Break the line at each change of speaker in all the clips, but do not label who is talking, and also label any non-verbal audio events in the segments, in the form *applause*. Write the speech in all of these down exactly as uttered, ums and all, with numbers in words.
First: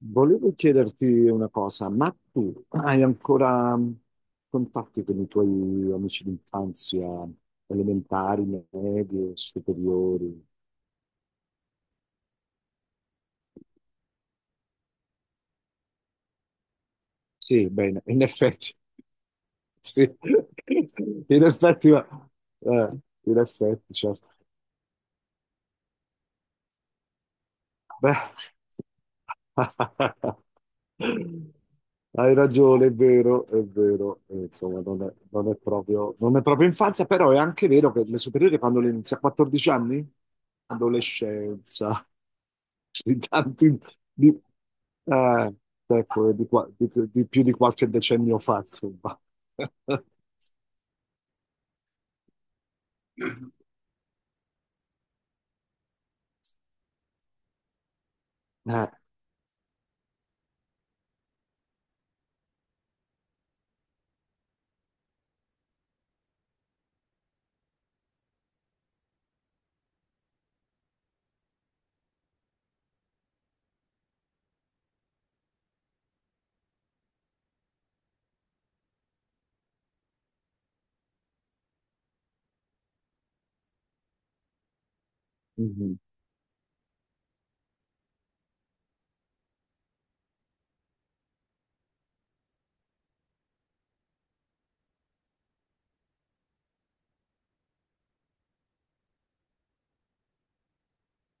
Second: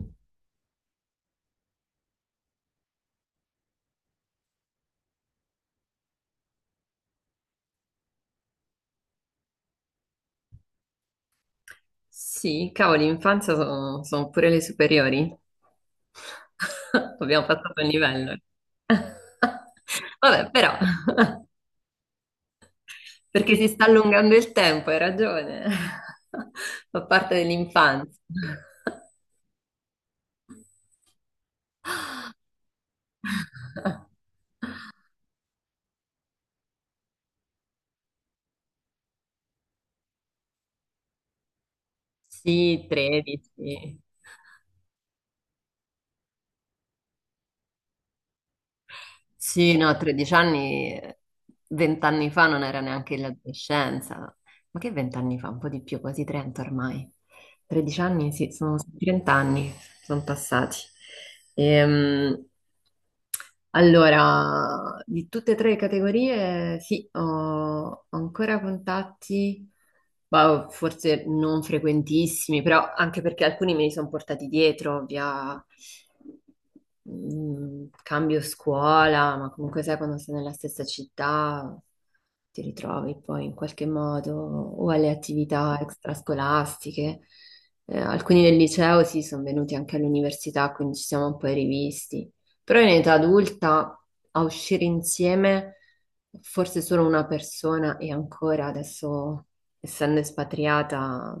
Volevo chiederti una cosa, ma tu hai ancora mm, contatti con i tuoi amici d'infanzia elementari, medie, superiori?
Sì, cavolo, l'infanzia sono, sono pure le superiori. *laughs* Abbiamo
Sì,
passato il
bene, in
livello.
effetti,
*laughs*
sì.
Vabbè, però,
*laughs* In effetti, ma- eh, in
perché si sta
effetti, certo.
allungando il tempo, hai ragione. *laughs* Fa parte dell'infanzia.
Beh, *laughs* hai ragione, è vero, è
*laughs*
vero. Eh, Insomma, non è, non è proprio, non è proprio infanzia, però è anche vero che le superiori quando le inizi a quattordici anni? Adolescenza,
Sì,
*laughs* di tanti,
tredici.
di, eh, ecco, di qua- di- di più di qualche decennio fa, insomma.
Sì, no,
*laughs*
tredici anni, vent'anni fa non era neanche l'adolescenza. Ma che vent'anni fa? Un po' di più, quasi trenta ormai. tredici anni, sì, sono
Eh,
trenta anni, sono passati. Ehm, allora, di tutte e tre le categorie, sì, ho ancora contatti, ma forse non frequentissimi, però anche perché alcuni me li sono portati dietro via mm, cambio scuola, ma comunque sai quando sei nella stessa città ti ritrovi poi in qualche modo o alle attività
mhm,
extrascolastiche. Eh, alcuni del liceo sì, sono venuti anche all'università, quindi ci siamo un po' rivisti. Però in età adulta a uscire insieme, forse solo una persona e ancora adesso, essendo espatriata,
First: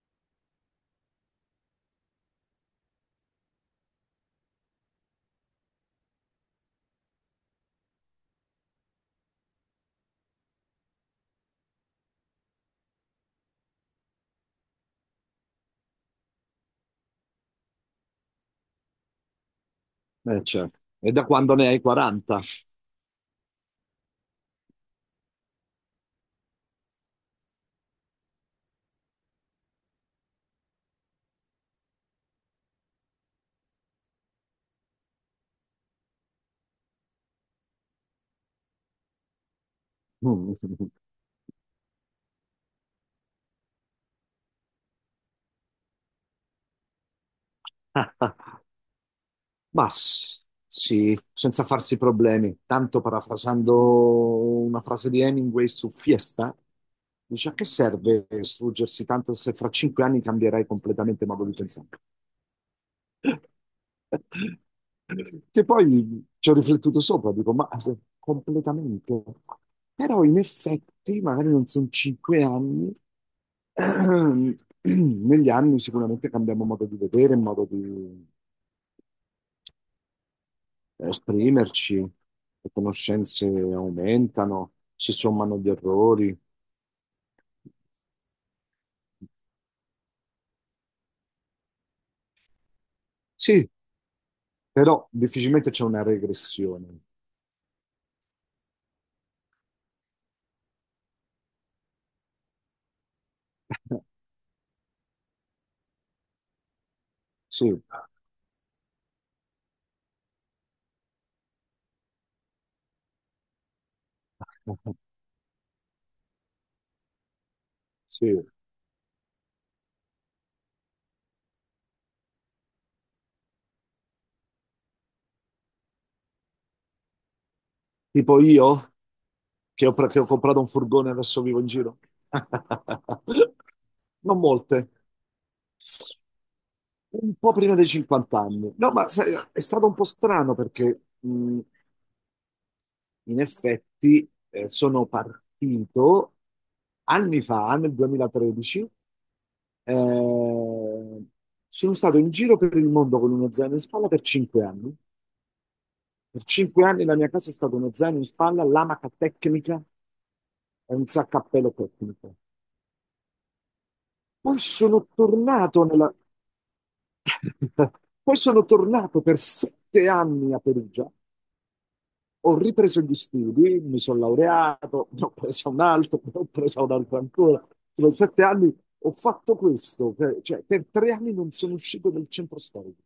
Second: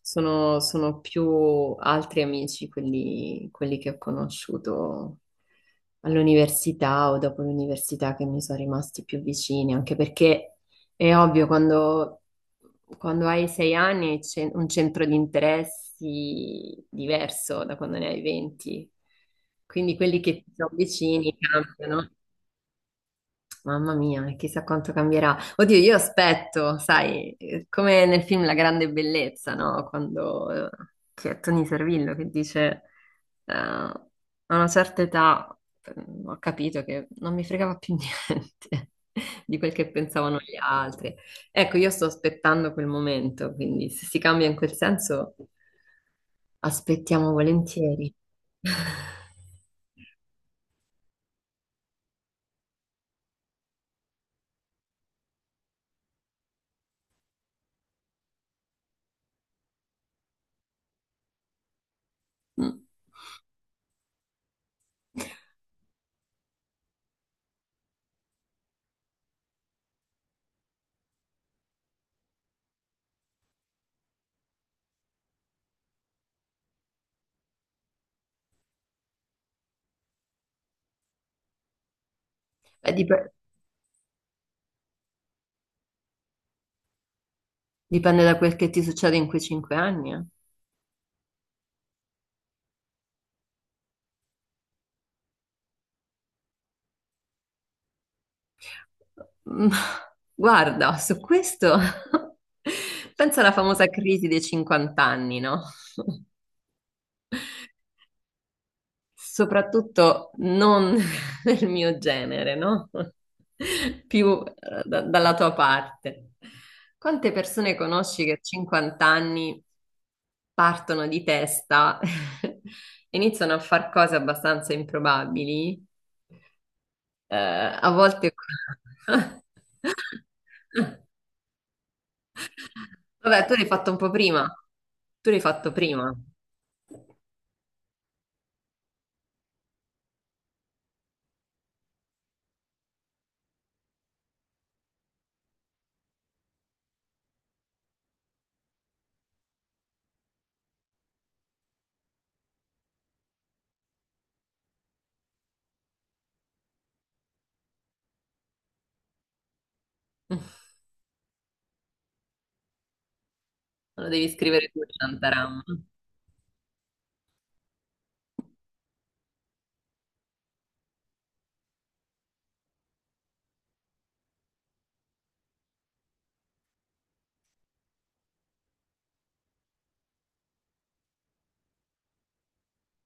sono, sono più altri amici quelli, quelli che ho conosciuto all'università o dopo l'università che mi sono rimasti più vicini, anche perché è ovvio quando quando hai sei anni hai ce- un centro di interessi diverso da quando ne hai venti. Quindi quelli che
eh,
ti sono
certo. E da
vicini
quando ne hai
cambiano.
quaranta?
Mamma mia, e chissà quanto cambierà. Oddio, io aspetto, sai, eh, come nel film La grande bellezza, no? Quando eh, c'è Tony Servillo che dice, eh, a una certa età eh, ho capito che non mi fregava più *laughs* niente di quel che pensavano gli
*laughs*
altri. Ecco, io sto aspettando quel momento, quindi se si cambia in quel senso, aspettiamo volentieri. *laughs*
Ma s- sì, senza farsi problemi. Tanto parafrasando una frase di Hemingway su Fiesta, dice a che serve struggersi tanto se fra cinque anni cambierai completamente modo di pensare.
Mm.
*laughs* Che poi ci ho riflettuto sopra, dico, ma se- completamente. Però in effetti, magari non sono cinque anni, *clears throat* negli anni sicuramente cambiamo modo di vedere, modo di esprimerci, le
Beh, dip-
conoscenze aumentano, si sommano gli errori.
dipende da quel che ti succede in quei cinque anni, eh.
Sì, però difficilmente c'è una regressione.
*laughs* Mm, Guarda, su questo *laughs* penso alla famosa
*laughs*
crisi dei cinquanta anni, no?
Sì,
Soprattutto non *laughs* nel mio genere, no? *laughs* Più eh, da-
*laughs*
dalla tua parte. Quante persone conosci che
sì.
a cinquanta anni partono di testa, *laughs* iniziano a fare cose abbastanza improbabili, eh, a volte...
Tipo io,
*laughs*
che ho, pre- che ho comprato un furgone e adesso vivo in giro.
Vabbè, tu
*laughs*
l'hai fatto un po'
Non
prima.
molte.
Tu l'hai fatto prima.
Un po' prima dei cinquanta anni. No, ma sai, è stato un po' strano perché mh, In effetti, eh, sono partito anni fa, nel duemilatredici, eh, sono stato in giro per il mondo con uno zaino in spalla per cinque anni. Per cinque anni la mia casa è stata uno zaino in spalla, l'amaca tecnica e un saccappello tecnico.
Lo devi
Poi
scrivere tu,
sono
Shantaram.
tornato nella. *laughs* Poi sono tornato per sette anni a Perugia. Ho ripreso gli studi, mi sono laureato, *laughs* ne ho preso un altro, ne ho preso un altro ancora. Sono sette anni, ho fatto questo, per- cioè per tre anni non sono uscito dal centro storico.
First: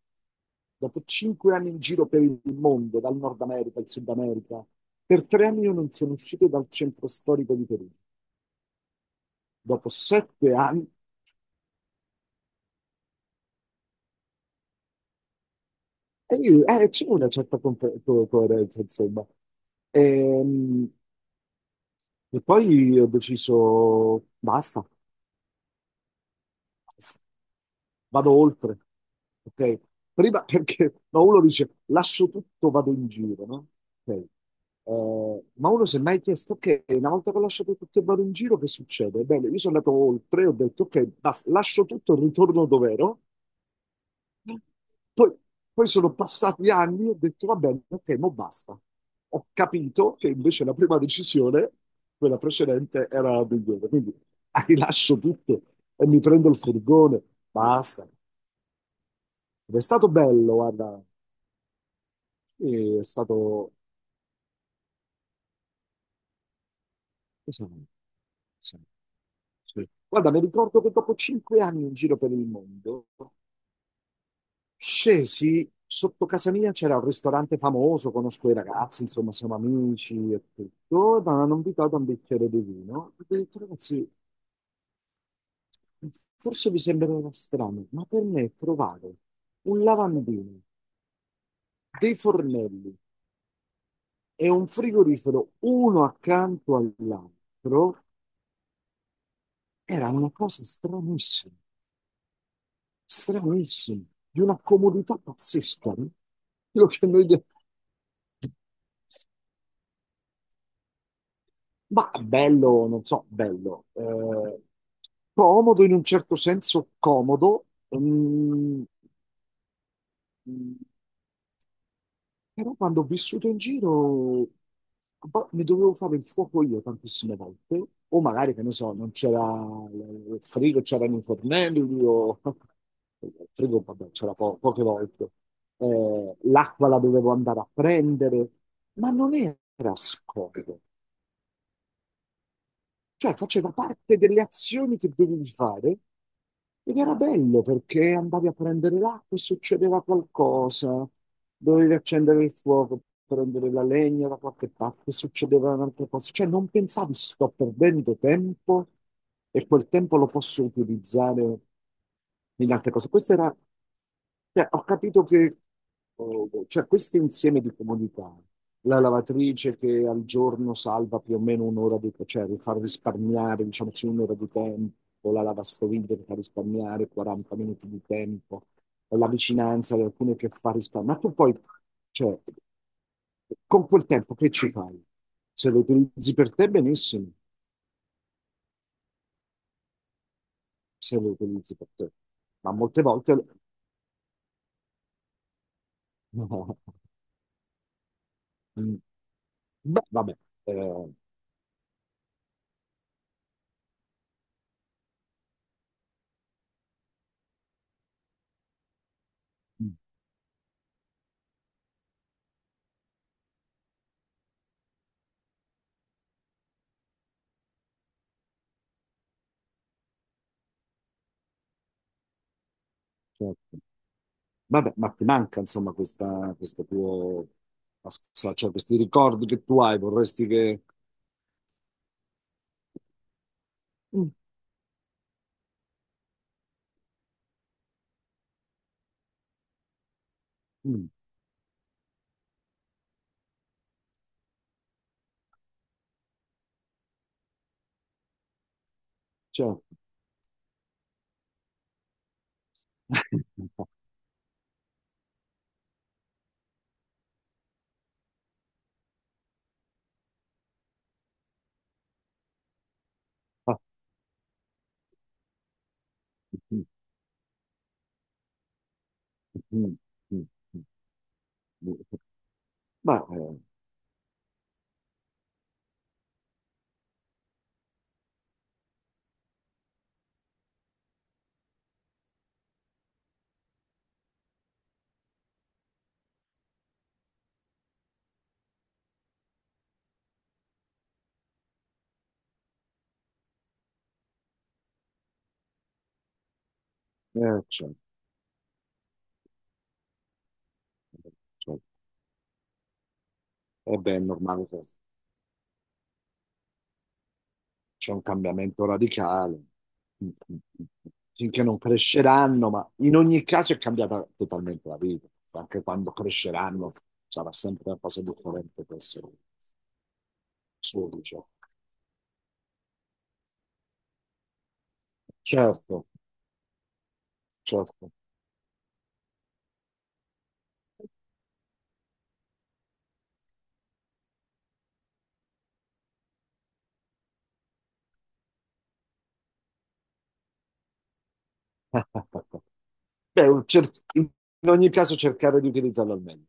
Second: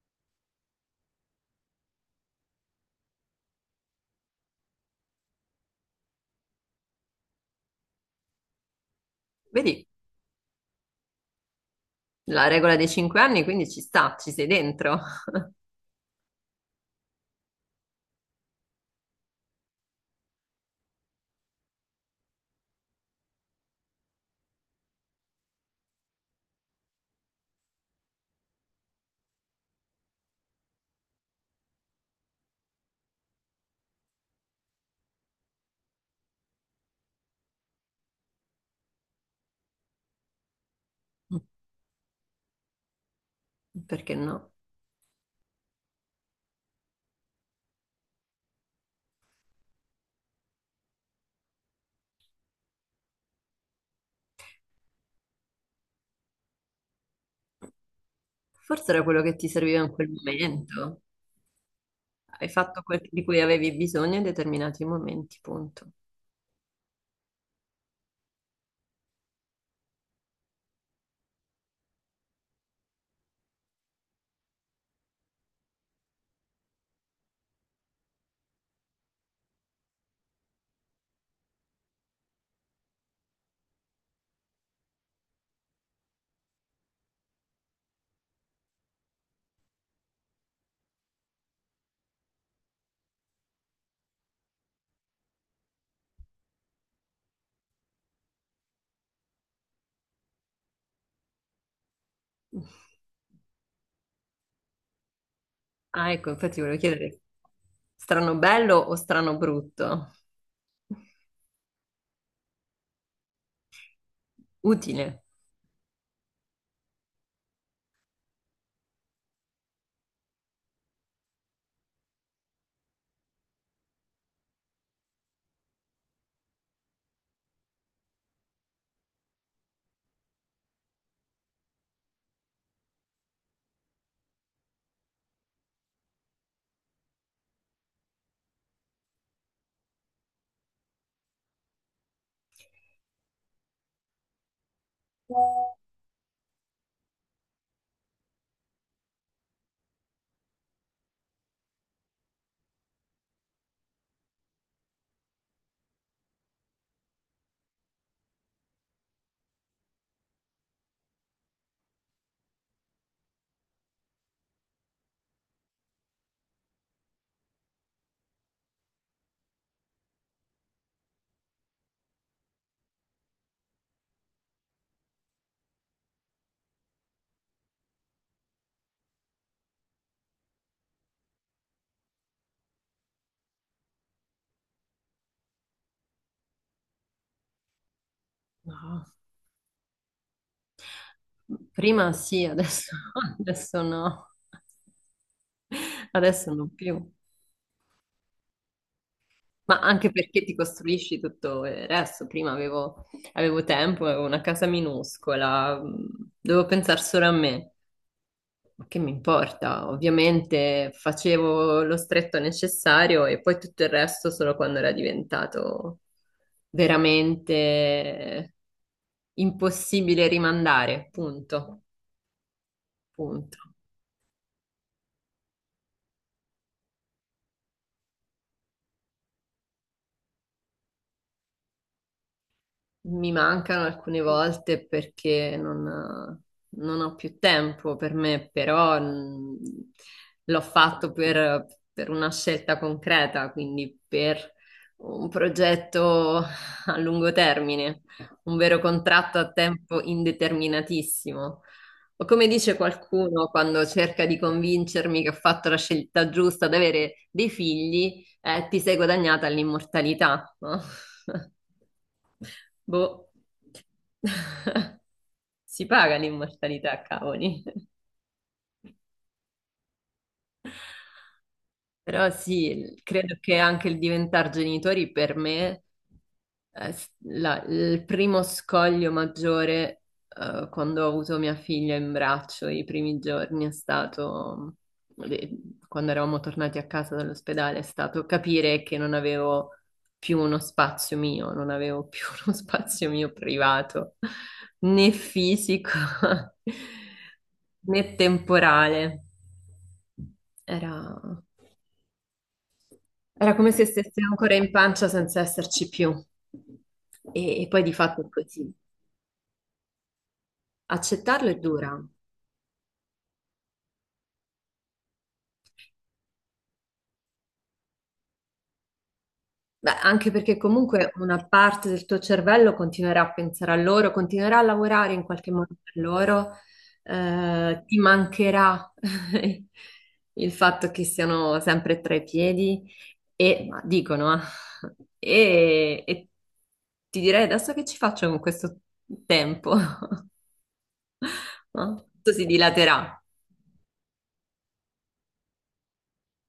Dopo cinque anni in giro per il mondo, dal Nord America al Sud America, per tre anni io non sono uscito dal centro storico di Perugia.
Vedi,
Dopo sette anni,
la regola dei cinque anni, quindi ci sta, ci sei dentro.
e io- eh, c'è una certa compe- co- coerenza, insomma. Ehm, E, poi ho deciso, basta. Vado oltre. Ok? Prima *laughs* perché no, uno dice lascio tutto, vado in giro, no? Ok. Eh, ma uno si è mai chiesto, ok, una volta che ho lasciato tutto e vado in giro, che succede? Bene, io sono andato oltre, ho detto, ok, basta, lascio tutto, ritorno dove ero.
Perché no?
Poi, poi sono passati anni e ho detto, va bene, ok, mo basta. Ho capito che invece la prima decisione, quella precedente, era la migliore. Quindi *laughs* ah, rilascio tutto e mi prendo il furgone, basta.
Forse era quello che ti
Ed
serviva
è
in quel
stato bello, guarda,
momento. Hai fatto
eh, è
quel di cui avevi
stato...
bisogno in determinati momenti, punto.
che sono- sono- sì. Guarda, mi ricordo che dopo cinque anni in giro per il mondo, scesi sotto casa mia, c'era un ristorante famoso, conosco i ragazzi, insomma, siamo amici e tutto, mi hanno invitato a un bicchiere di vino. Ho detto, ragazzi, forse vi sembrerà strano, ma per me trovare un lavandino, dei fornelli e un frigorifero uno accanto all'altro era una cosa stranissima. Stranissimo, di una comodità pazzesca,
Ah,
no?
ecco, infatti volevo
quello che
chiedere,
noi... de-
strano bello o strano brutto?
Ma bello, non so, bello. eh,
Utile.
comodo in un certo senso, comodo. mm, Però quando ho vissuto in giro boh, mi dovevo fare il fuoco io tantissime volte, o magari, che ne so, non c'era il frigo, c'erano i fornelli, o *laughs* il frigo, vabbè, c'era po- poche volte. Eh, l'acqua la dovevo andare a prendere, ma non era scomodo. Cioè, faceva parte delle azioni che dovevi fare ed era bello perché andavi a prendere l'acqua e succedeva qualcosa, dovevi accendere il fuoco, prendere la legna da qualche parte, succedeva un'altra cosa. Cioè, non pensavi sto perdendo tempo e quel tempo lo posso utilizzare in altre cose. Questo era, cioè, ho capito che, eh, cioè, questo insieme di comunità, la lavatrice che al giorno salva più o meno un'ora di cioè far risparmiare, diciamo così, un'ora di tempo, la lavastoviglie che fa risparmiare quaranta minuti di tempo, la vicinanza di alcune che fa risparmiare. Ma tu poi, cioè, con quel tempo che ci fai? Se lo utilizzi per te, benissimo,
No.
se lo utilizzi per te,
Prima sì,
ma
adesso,
molte
*laughs*
volte.
adesso no. Adesso non più.
*laughs*
Ma
Beh,
anche
vabbè,
perché ti
eh,
costruisci tutto il resto. Prima avevo, avevo tempo, avevo una casa minuscola, mh, dovevo pensare solo a me. Ma che mi importa?
mm,
Ovviamente facevo lo stretto necessario e poi tutto il resto solo quando era diventato veramente impossibile rimandare. Punto. Punto.
certo. Vabbè, ma ti manca insomma questa, questo tuo passaggio, cioè questi ricordi che tu hai, vorresti che.
Mi mancano alcune
Mm,
volte perché non, non ho più tempo per me, però mh, l'ho
mm,
fatto per, per una scelta concreta, quindi per un progetto a lungo termine, un vero contratto a
certo.
tempo indeterminatissimo. O come dice qualcuno quando
*laughs*
cerca di convincermi che ho fatto la scelta giusta ad avere dei figli, eh, ti sei guadagnata l'immortalità, no? *laughs* Boh. *laughs* Si paga l'immortalità, cavoli.
Mm, mm, mm. Mm.
Però sì,
Ma
credo che
eh,
anche il diventare genitori per me, eh, s- la- il primo scoglio maggiore, eh, quando ho avuto mia figlia in braccio i primi giorni è stato, le- quando eravamo tornati a casa dall'ospedale, è stato capire che non avevo più uno spazio mio, non avevo più *laughs* uno spazio mio privato, né fisico, *laughs*
eh, certo,
né temporale. Era...
certo.
Era come se
Eh beh, è
stesse ancora
normale,
in
che
pancia senza esserci più. E, e poi di
c'è
fatto
un
è così.
cambiamento radicale. Mm, mm, mm. Mm.
Accettarlo è
Finché non
dura.
cresceranno, ma in ogni caso è cambiata totalmente la vita. Anche quando cresceranno sarà sempre una cosa differente per essere
Beh, anche perché
suo,
comunque una
diciamo.
parte del tuo cervello continuerà a pensare a loro, continuerà a lavorare in qualche modo per
Certo,
loro, eh, ti
certo.
mancherà *laughs* il fatto che siano sempre tra i piedi e ma dicono, eh, e, e ti direi adesso che ci faccio con questo tempo? *laughs* No? Tutto si
*laughs*
dilaterà.
Beh, un cer- in ogni caso cercare di utilizzarlo al meglio.